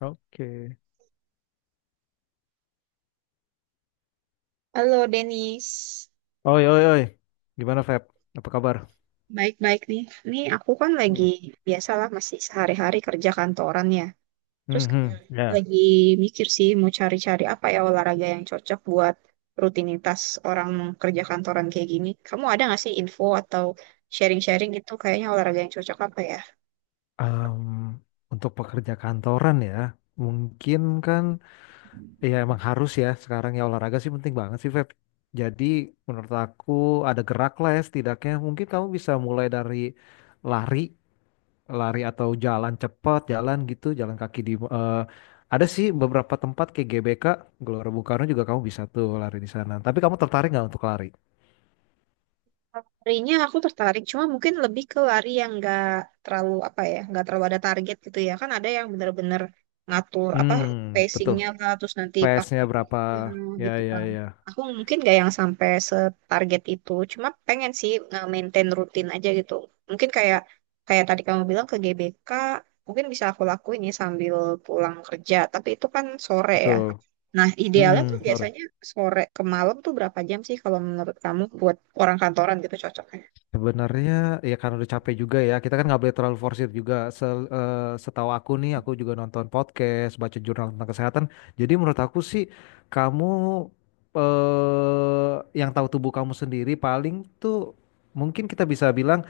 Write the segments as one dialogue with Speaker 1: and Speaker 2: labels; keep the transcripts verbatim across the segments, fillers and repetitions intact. Speaker 1: Oke.
Speaker 2: Halo Denis,
Speaker 1: Oi, oi, oi. Gimana, Feb? Apa kabar?
Speaker 2: baik-baik nih. Nih aku kan lagi
Speaker 1: Hmm.
Speaker 2: biasalah masih sehari-hari kerja kantoran ya. Terus kayak
Speaker 1: Mhm. Ya.
Speaker 2: lagi mikir sih mau cari-cari apa ya olahraga yang cocok buat rutinitas orang kerja kantoran kayak gini. Kamu ada nggak sih info atau sharing-sharing gitu kayaknya olahraga yang cocok apa ya?
Speaker 1: Em, untuk pekerja kantoran ya, mungkin kan ya emang harus ya sekarang ya olahraga sih penting banget sih, Feb. Jadi menurut aku ada gerak lah ya setidaknya. Mungkin kamu bisa mulai dari lari, lari atau jalan cepat, jalan gitu, jalan kaki di eh, ada sih beberapa tempat kayak G B K, Gelora Bung Karno juga kamu bisa tuh lari di sana. Tapi kamu tertarik nggak untuk lari?
Speaker 2: Larinya aku tertarik, cuma mungkin lebih ke lari yang nggak terlalu apa ya, nggak terlalu ada target gitu ya. Kan ada yang bener-bener ngatur apa
Speaker 1: Hmm, betul.
Speaker 2: pacingnya lah, terus nanti
Speaker 1: P S-nya
Speaker 2: pakai ya,
Speaker 1: berapa? Ya,
Speaker 2: gitu
Speaker 1: ya,
Speaker 2: kan.
Speaker 1: ya.
Speaker 2: Aku mungkin nggak yang sampai setarget itu, cuma pengen sih nge-maintain rutin aja gitu. Mungkin kayak kayak tadi kamu bilang ke G B K, mungkin bisa aku lakuin ya sambil pulang kerja, tapi itu kan sore ya.
Speaker 1: Betul.
Speaker 2: Nah, idealnya tuh
Speaker 1: Mm-mm, sorry.
Speaker 2: biasanya sore ke malam tuh berapa jam sih kalau menurut kamu buat orang kantoran gitu cocok?
Speaker 1: Sebenarnya ya karena udah capek juga ya. Kita kan nggak boleh terlalu forsir juga. Se- eh, setahu aku nih, aku juga nonton podcast, baca jurnal tentang kesehatan. Jadi menurut aku sih, kamu eh, yang tahu tubuh kamu sendiri paling tuh mungkin kita bisa bilang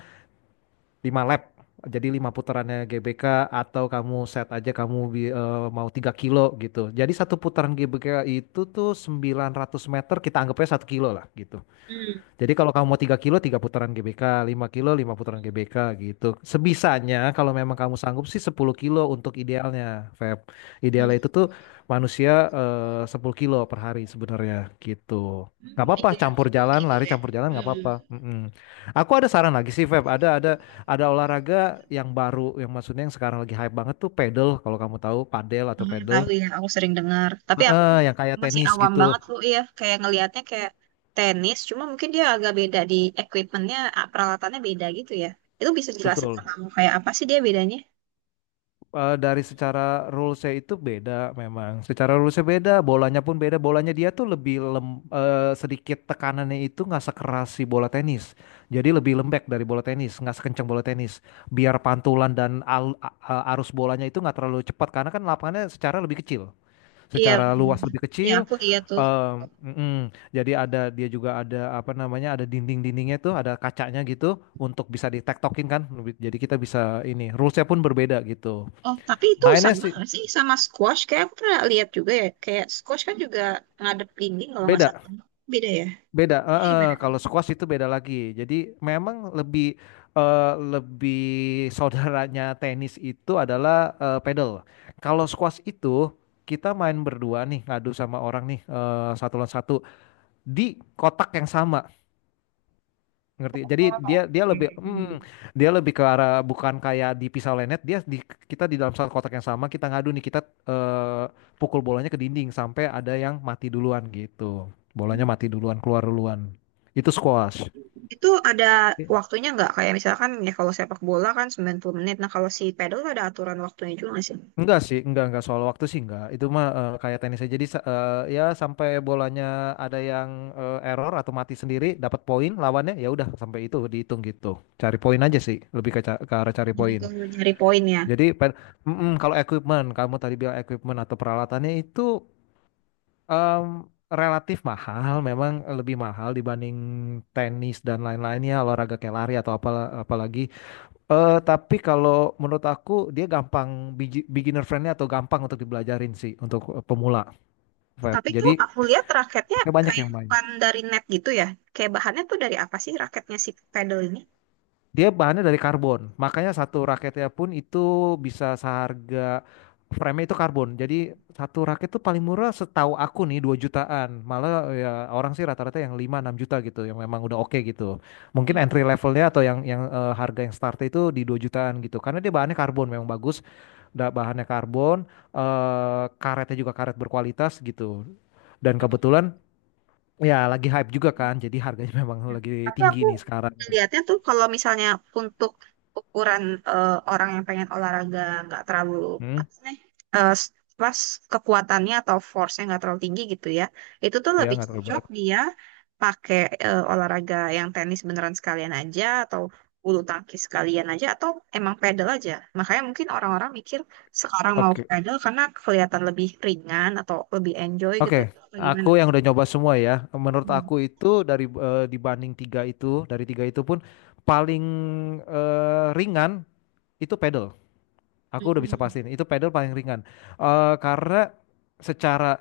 Speaker 1: lima lap. Jadi lima putarannya G B K atau kamu set aja kamu bi- eh, mau tiga kilo gitu. Jadi satu putaran G B K itu tuh sembilan ratus meter, kita anggapnya satu kilo lah gitu.
Speaker 2: Hmm.
Speaker 1: Jadi kalau kamu mau tiga kilo, tiga putaran G B K, lima kilo, lima putaran G B K gitu. Sebisanya kalau memang kamu sanggup sih sepuluh kilo untuk idealnya, Feb. Idealnya itu
Speaker 2: Hmm.
Speaker 1: tuh manusia eh, 10 kilo per hari sebenarnya gitu.
Speaker 2: Hmm,
Speaker 1: Nggak apa-apa,
Speaker 2: iya,
Speaker 1: campur jalan,
Speaker 2: gitu
Speaker 1: lari
Speaker 2: ya.
Speaker 1: campur jalan nggak
Speaker 2: Hmm.
Speaker 1: apa-apa. Mm-mm. Aku ada saran lagi sih, Feb. Ada ada ada olahraga yang baru, yang maksudnya yang sekarang lagi hype banget tuh pedal. Kalau kamu tahu, padel atau
Speaker 2: Hmm,
Speaker 1: pedal,
Speaker 2: tahu ya, aku sering dengar. Tapi aku
Speaker 1: Eh, yang kayak
Speaker 2: masih
Speaker 1: tenis
Speaker 2: awam
Speaker 1: gitu.
Speaker 2: banget loh ya, kayak ngelihatnya kayak tenis, cuma mungkin dia agak beda di equipmentnya, ah, peralatannya beda gitu ya. Itu bisa jelasin ke
Speaker 1: Betul.
Speaker 2: kamu kayak apa sih dia bedanya?
Speaker 1: eh, dari secara rulesnya itu beda memang. Secara rulesnya beda, bolanya pun beda. Bolanya dia tuh lebih lem, eh, sedikit, tekanannya itu nggak sekeras si bola tenis. Jadi lebih lembek dari bola tenis, nggak sekencang bola tenis. Biar pantulan dan al- a- a- arus bolanya itu nggak terlalu cepat karena kan lapangannya secara lebih kecil,
Speaker 2: Iya,
Speaker 1: secara
Speaker 2: hmm.
Speaker 1: luas lebih
Speaker 2: Iya
Speaker 1: kecil.
Speaker 2: aku lihat tuh.
Speaker 1: Em, mm-mm. Jadi ada dia juga, ada apa namanya, ada dinding-dindingnya tuh, ada kacanya gitu untuk bisa ditektokin kan. Lebih- Jadi kita bisa ini, rulesnya pun berbeda gitu.
Speaker 2: Oh, tapi itu
Speaker 1: Mainnya
Speaker 2: sama
Speaker 1: sih
Speaker 2: nggak sih sama squash? Kayak aku pernah lihat juga ya, kayak squash kan juga ngadep dinding kalau nggak
Speaker 1: beda,
Speaker 2: salah. Beda ya?
Speaker 1: beda.
Speaker 2: Jadi
Speaker 1: Heeh,
Speaker 2: gimana?
Speaker 1: kalau squash itu beda lagi. Jadi memang lebih eh, lebih saudaranya tenis itu adalah eh, pedal. Kalau squash itu kita main berdua nih, ngadu sama orang nih, eh, satu lawan satu di kotak yang sama. Ngerti,
Speaker 2: Oh,
Speaker 1: jadi dia dia lebih
Speaker 2: oke.
Speaker 1: mm, dia lebih ke arah bukan kayak di pisau lenet, dia di kita di dalam satu kotak yang sama, kita ngadu nih, kita eh, pukul bolanya ke dinding sampai ada yang mati duluan, gitu,
Speaker 2: Hmm.
Speaker 1: bolanya mati duluan, keluar duluan, itu squash.
Speaker 2: Itu ada
Speaker 1: I-
Speaker 2: waktunya nggak? Kayak misalkan ya kalau sepak bola kan sembilan puluh menit. Nah kalau si pedal tuh ada aturan waktunya juga nggak sih?
Speaker 1: enggak sih, enggak enggak soal waktu sih, enggak, itu mah eh, kayak tenis aja, jadi sa- eh, ya sampai bolanya ada yang eh, error atau mati sendiri, dapat poin lawannya, ya udah, sampai itu dihitung gitu, cari poin aja sih, lebih ke, ca- ke arah cari
Speaker 2: Jadi
Speaker 1: poin.
Speaker 2: kalau nyari poin ya.
Speaker 1: Jadi pen- Mm-mm, kalau equipment, kamu tadi bilang equipment atau peralatannya itu em, relatif mahal, memang lebih mahal dibanding tenis dan lain-lainnya, olahraga kayak lari atau apa apalagi. Eh, tapi kalau menurut aku dia gampang, biji- beginner friendly atau gampang untuk dibelajarin sih untuk eh, pemula, Feb.
Speaker 2: Tapi tuh
Speaker 1: Jadi
Speaker 2: aku lihat raketnya
Speaker 1: pakai banyak
Speaker 2: kayak
Speaker 1: yang main.
Speaker 2: bukan dari net gitu ya. Kayak bahannya tuh dari apa sih raketnya si pedal ini?
Speaker 1: Dia bahannya dari karbon, makanya satu raketnya pun itu bisa seharga frame itu karbon. Jadi satu raket tuh paling murah setahu aku nih dua jutaan. Malah ya, orang sih rata-rata yang lima enam juta gitu yang memang udah oke gitu. Mungkin
Speaker 2: Hmm.
Speaker 1: entry levelnya atau yang yang eh, harga yang start itu di dua jutaan gitu. Karena dia bahannya karbon memang bagus, da- bahannya karbon, eh, karetnya juga karet berkualitas gitu. Dan kebetulan ya lagi hype juga kan. Jadi harganya memang lagi
Speaker 2: Tapi
Speaker 1: tinggi
Speaker 2: aku
Speaker 1: nih sekarang.
Speaker 2: ngeliatnya tuh kalau misalnya untuk ukuran eh, orang yang pengen olahraga nggak terlalu
Speaker 1: Hmm,
Speaker 2: apa sih nih, eh, s- pas kekuatannya atau force-nya nggak terlalu tinggi gitu ya, itu tuh
Speaker 1: ya
Speaker 2: lebih
Speaker 1: nggak terlalu
Speaker 2: cocok
Speaker 1: berat.
Speaker 2: dia pakai eh, olahraga yang tenis beneran sekalian aja atau bulu tangkis sekalian aja atau emang pedal aja. Makanya mungkin orang-orang mikir sekarang mau
Speaker 1: Oke.
Speaker 2: pedal karena kelihatan lebih ringan atau lebih enjoy gitu
Speaker 1: Oke,
Speaker 2: atau gimana?
Speaker 1: aku yang udah nyoba semua ya. Menurut
Speaker 2: Hmm.
Speaker 1: aku itu dari eh, dibanding tiga itu, dari tiga itu pun paling eh, ringan itu pedal. Aku udah bisa
Speaker 2: Hmm.
Speaker 1: pastiin itu pedal paling ringan. Eh, karena secara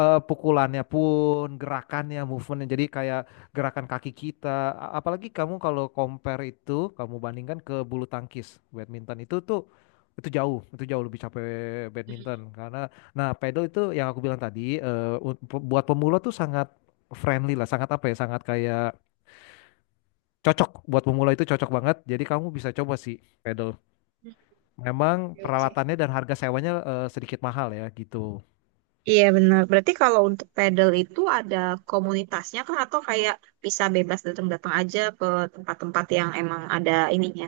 Speaker 1: eh, pukulannya pun, gerakannya, movementnya. Jadi kayak gerakan kaki kita. A- Apalagi kamu kalau compare itu, kamu bandingkan ke bulu tangkis, badminton itu tuh itu jauh, itu jauh lebih capek
Speaker 2: Hmm.
Speaker 1: badminton karena nah, pedal itu yang aku bilang tadi, eh, un- pe- buat pemula tuh sangat friendly lah, sangat apa ya, sangat kayak cocok buat pemula, itu cocok banget. Jadi kamu bisa coba sih pedal. Memang
Speaker 2: Oke, oke.
Speaker 1: peralatannya dan harga sewanya eh, sedikit mahal ya gitu.
Speaker 2: Iya benar. Berarti kalau untuk pedal itu ada komunitasnya kah atau kayak bisa bebas datang-datang aja ke tempat-tempat yang emang ada ininya,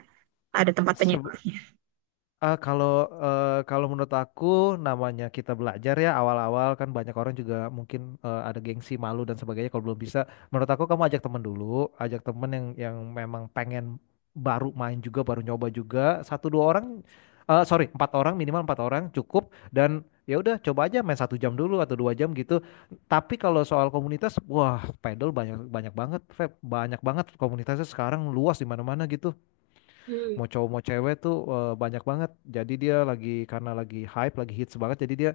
Speaker 2: ada tempat penyewa.
Speaker 1: Ah, kalau eh, kalau menurut aku, namanya kita belajar ya, awal-awal kan banyak orang juga mungkin eh, ada gengsi, malu, dan sebagainya kalau belum bisa. Menurut aku, kamu ajak temen dulu, ajak temen yang yang memang pengen baru main juga, baru nyoba juga, satu dua orang, eh, sorry, empat orang, minimal empat orang cukup, dan ya udah, coba aja main satu jam dulu atau dua jam gitu. Tapi kalau soal komunitas, wah, pedal banyak, banyak banget, Feb. Banyak banget komunitasnya sekarang, luas di mana-mana gitu,
Speaker 2: Hmm.
Speaker 1: mau cowok mau cewek tuh eh, banyak banget. Jadi dia lagi, karena lagi hype, lagi hits banget. Jadi dia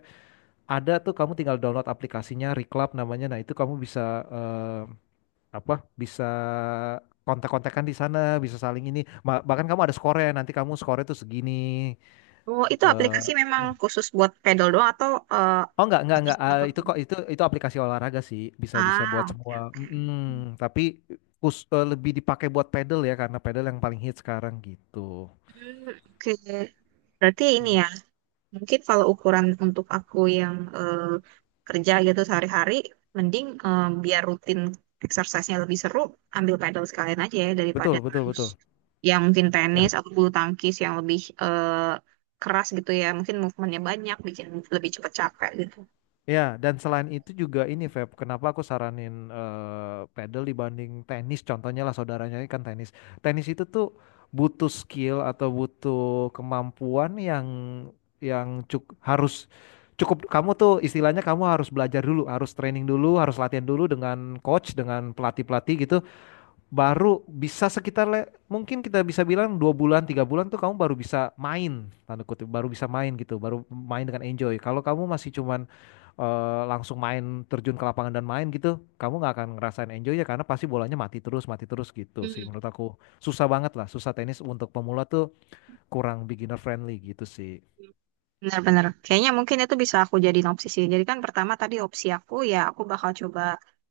Speaker 1: ada tuh, kamu tinggal download aplikasinya, Reclub namanya. Nah, itu kamu bisa eh, apa? Bisa kontak-kontakan di sana, bisa saling ini. Ma- Bahkan kamu ada skornya, nanti kamu skornya tuh segini.
Speaker 2: Oh, itu
Speaker 1: Eh,
Speaker 2: aplikasi memang
Speaker 1: Ya.
Speaker 2: khusus buat pedal doang atau eh,
Speaker 1: Oh, enggak, enggak, enggak.
Speaker 2: bisa
Speaker 1: Ah, itu
Speaker 2: pakai?
Speaker 1: kok itu itu aplikasi olahraga sih, bisa-bisa buat
Speaker 2: Ah, oke
Speaker 1: semua.
Speaker 2: oke.
Speaker 1: Mm-mm. Tapi kus- eh, lebih dipakai buat pedal ya, karena pedal yang paling hits sekarang gitu.
Speaker 2: Hmm, oke. Berarti ini
Speaker 1: Mm.
Speaker 2: ya. Mungkin kalau ukuran untuk aku yang eh, kerja gitu sehari-hari, mending eh, biar rutin exercise-nya lebih seru, ambil pedal sekalian aja ya daripada
Speaker 1: Betul, betul,
Speaker 2: harus
Speaker 1: betul.
Speaker 2: yang mungkin tenis
Speaker 1: Ya.
Speaker 2: atau bulu tangkis yang lebih eh, keras gitu ya. Mungkin movementnya banyak, bikin lebih cepat capek gitu.
Speaker 1: Ya, dan selain itu juga ini, Feb, kenapa aku saranin eh, pedal dibanding tenis? Contohnya lah, saudaranya ini kan tenis. Tenis itu tuh butuh skill atau butuh kemampuan yang yang cuk harus cukup, kamu tuh istilahnya kamu harus belajar dulu, harus training dulu, harus latihan dulu dengan coach, dengan pelatih-pelatih gitu, baru bisa sekitar, le- mungkin kita bisa bilang dua bulan, tiga bulan tuh kamu baru bisa main, tanda kutip, baru bisa main gitu, baru main dengan enjoy. Kalau kamu masih cuman eh, langsung main, terjun ke lapangan dan main gitu, kamu nggak akan ngerasain enjoy, ya karena pasti bolanya mati terus, mati terus gitu sih. Menurut aku susah banget lah, susah tenis untuk pemula tuh, kurang beginner friendly gitu sih.
Speaker 2: Benar-benar. Kayaknya mungkin itu bisa aku jadiin opsi sih. Jadi kan pertama tadi opsi aku ya aku bakal coba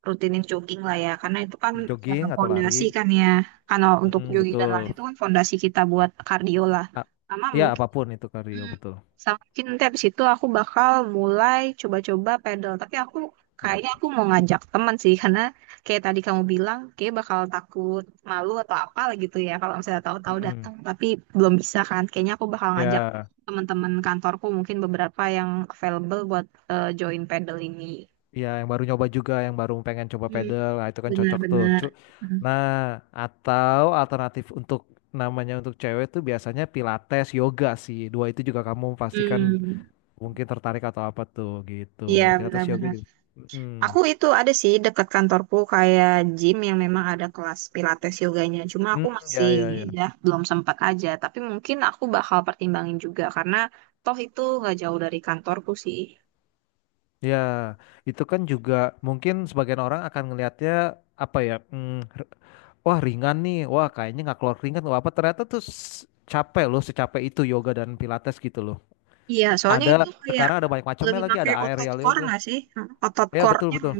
Speaker 2: rutinin jogging lah ya. Karena itu kan ya,
Speaker 1: Jogging atau lari.
Speaker 2: fondasi kan ya. Karena untuk
Speaker 1: Mm-mm,
Speaker 2: jogging dan lari
Speaker 1: betul.
Speaker 2: itu kan fondasi kita buat kardio lah.
Speaker 1: A-
Speaker 2: Sama
Speaker 1: Ya apapun itu kardio,
Speaker 2: Hmm.
Speaker 1: betul.
Speaker 2: Sama mungkin nanti habis itu aku bakal mulai coba-coba pedal. Tapi aku
Speaker 1: Gitu.
Speaker 2: kayaknya aku mau ngajak teman sih karena kayak tadi kamu bilang kayak bakal takut malu atau apa gitu ya kalau misalnya tahu-tahu
Speaker 1: Mm-mm.
Speaker 2: datang tapi belum bisa kan. Kayaknya aku bakal ngajak
Speaker 1: Ya,
Speaker 2: teman-teman kantorku mungkin beberapa yang available buat eh, join pedal ini.
Speaker 1: ya yang baru nyoba juga, yang baru pengen coba
Speaker 2: Hmm,
Speaker 1: pedal, nah, itu kan cocok tuh. Cu-
Speaker 2: benar-benar.
Speaker 1: Nah, atau alternatif untuk namanya untuk cewek tuh biasanya pilates, yoga sih. Dua itu juga kamu pastikan
Speaker 2: Hmm,
Speaker 1: mungkin tertarik atau apa tuh gitu.
Speaker 2: iya
Speaker 1: Pilates, yoga
Speaker 2: benar-benar.
Speaker 1: juga. Hmm.
Speaker 2: Aku itu ada sih dekat kantorku kayak gym yang memang ada kelas pilates yoganya. Cuma
Speaker 1: Hmm,
Speaker 2: aku masih
Speaker 1: ya ya
Speaker 2: ini
Speaker 1: ya.
Speaker 2: ya belum sempat aja. Tapi mungkin aku bakal pertimbangin juga karena toh itu nggak jauh dari kantorku sih.
Speaker 1: Ya, itu kan juga mungkin sebagian orang akan ngelihatnya apa ya? hmm, r- Wah, ringan nih. Wah, kayaknya nggak keluar keringat atau apa. Ternyata tuh s- capek loh, secapek itu yoga dan pilates gitu loh.
Speaker 2: Iya, soalnya itu
Speaker 1: Ada,
Speaker 2: kayak
Speaker 1: sekarang ada banyak macamnya
Speaker 2: lebih
Speaker 1: lagi,
Speaker 2: pakai
Speaker 1: ada
Speaker 2: otot
Speaker 1: aerial
Speaker 2: core
Speaker 1: yoga.
Speaker 2: nggak sih? Hmm, otot
Speaker 1: Ya, betul
Speaker 2: core-nya
Speaker 1: betul.
Speaker 2: kan.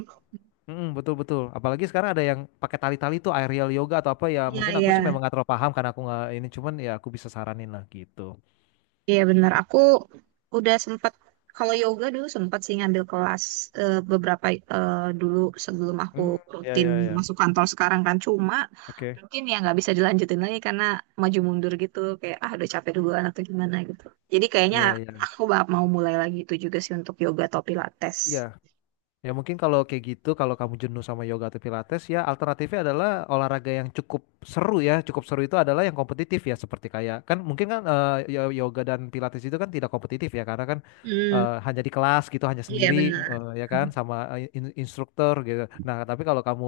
Speaker 1: Mm, betul betul. Apalagi sekarang ada yang pakai tali-tali tuh, aerial yoga atau apa ya.
Speaker 2: Iya,
Speaker 1: Mungkin aku
Speaker 2: iya.
Speaker 1: sih memang nggak terlalu paham karena aku nggak ini, cuman ya aku bisa saranin lah gitu.
Speaker 2: Iya benar, aku udah sempat kalau yoga dulu sempat sih ngambil kelas eh, beberapa eh, dulu sebelum aku
Speaker 1: Hmm, ya
Speaker 2: rutin
Speaker 1: ya ya.
Speaker 2: masuk kantor sekarang. Kan cuma
Speaker 1: Oke.
Speaker 2: mungkin ya nggak bisa dilanjutin lagi karena maju mundur gitu kayak ah udah capek duluan atau gimana gitu. Jadi kayaknya
Speaker 1: Iya, iya.
Speaker 2: aku bak- mau mulai lagi itu juga sih untuk yoga atau
Speaker 1: Iya.
Speaker 2: pilates.
Speaker 1: Ya mungkin kalau kayak gitu, kalau kamu jenuh sama yoga atau pilates, ya alternatifnya adalah olahraga yang cukup seru ya. Cukup seru itu adalah yang kompetitif ya, seperti kayak kan mungkin kan, eh, yo- yoga dan pilates itu kan tidak kompetitif ya, karena kan
Speaker 2: Hmm.
Speaker 1: eh, hanya di kelas gitu, hanya
Speaker 2: Iya
Speaker 1: sendiri,
Speaker 2: benar.
Speaker 1: eh, ya
Speaker 2: Hmm.
Speaker 1: kan, sama eh, in- instruktur gitu. Nah, tapi kalau kamu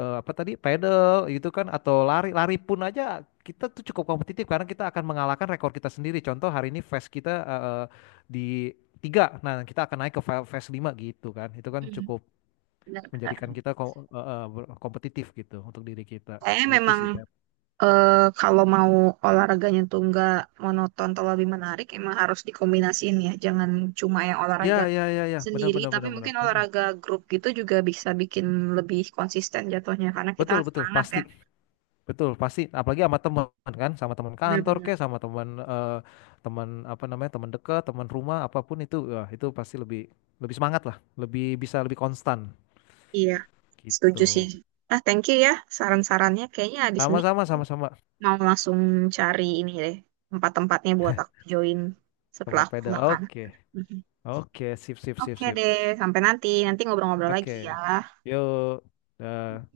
Speaker 1: eh, apa tadi, pedal gitu kan, atau lari, lari pun aja kita tuh cukup kompetitif karena kita akan mengalahkan rekor kita sendiri. Contoh hari ini fast kita eh, eh, di tiga, nah kita akan naik ke fa- fast 5 gitu kan, itu kan cukup
Speaker 2: Benar, benar.
Speaker 1: menjadikan kita ko- eh, eh, ber- kompetitif gitu untuk diri kita
Speaker 2: Saya
Speaker 1: gitu
Speaker 2: memang
Speaker 1: sih, Pep.
Speaker 2: eh, kalau mau olahraganya tuh nggak monoton atau lebih menarik, emang harus dikombinasiin ya. Jangan cuma yang
Speaker 1: Ya
Speaker 2: olahraga
Speaker 1: ya ya ya, benar
Speaker 2: sendiri,
Speaker 1: benar
Speaker 2: tapi
Speaker 1: benar benar.
Speaker 2: mungkin
Speaker 1: Mm-mm.
Speaker 2: olahraga grup gitu juga bisa bikin lebih konsisten jatuhnya, karena kita
Speaker 1: Betul
Speaker 2: kan
Speaker 1: betul
Speaker 2: semangat ya.
Speaker 1: pasti. Betul, pasti apalagi sama teman kan, sama teman kantor
Speaker 2: Benar-benar.
Speaker 1: kek, sama teman eh, teman apa namanya, teman dekat, teman rumah, apapun itu, wah, itu pasti lebih lebih semangat lah, lebih bisa lebih konstan
Speaker 2: Iya, setuju sih.
Speaker 1: gitu.
Speaker 2: Ah, thank you ya saran-sarannya. Kayaknya abis ini
Speaker 1: Sama-sama, sama-sama,
Speaker 2: mau langsung cari ini deh, tempat-tempatnya buat aku join setelah
Speaker 1: tempat
Speaker 2: aku
Speaker 1: pedal.
Speaker 2: makan.
Speaker 1: Oke,
Speaker 2: Mhm.
Speaker 1: oke, sip, sip, sip,
Speaker 2: Oke
Speaker 1: sip.
Speaker 2: deh, sampai nanti. Nanti ngobrol-ngobrol
Speaker 1: Oke,
Speaker 2: lagi ya.
Speaker 1: yuk. Dah.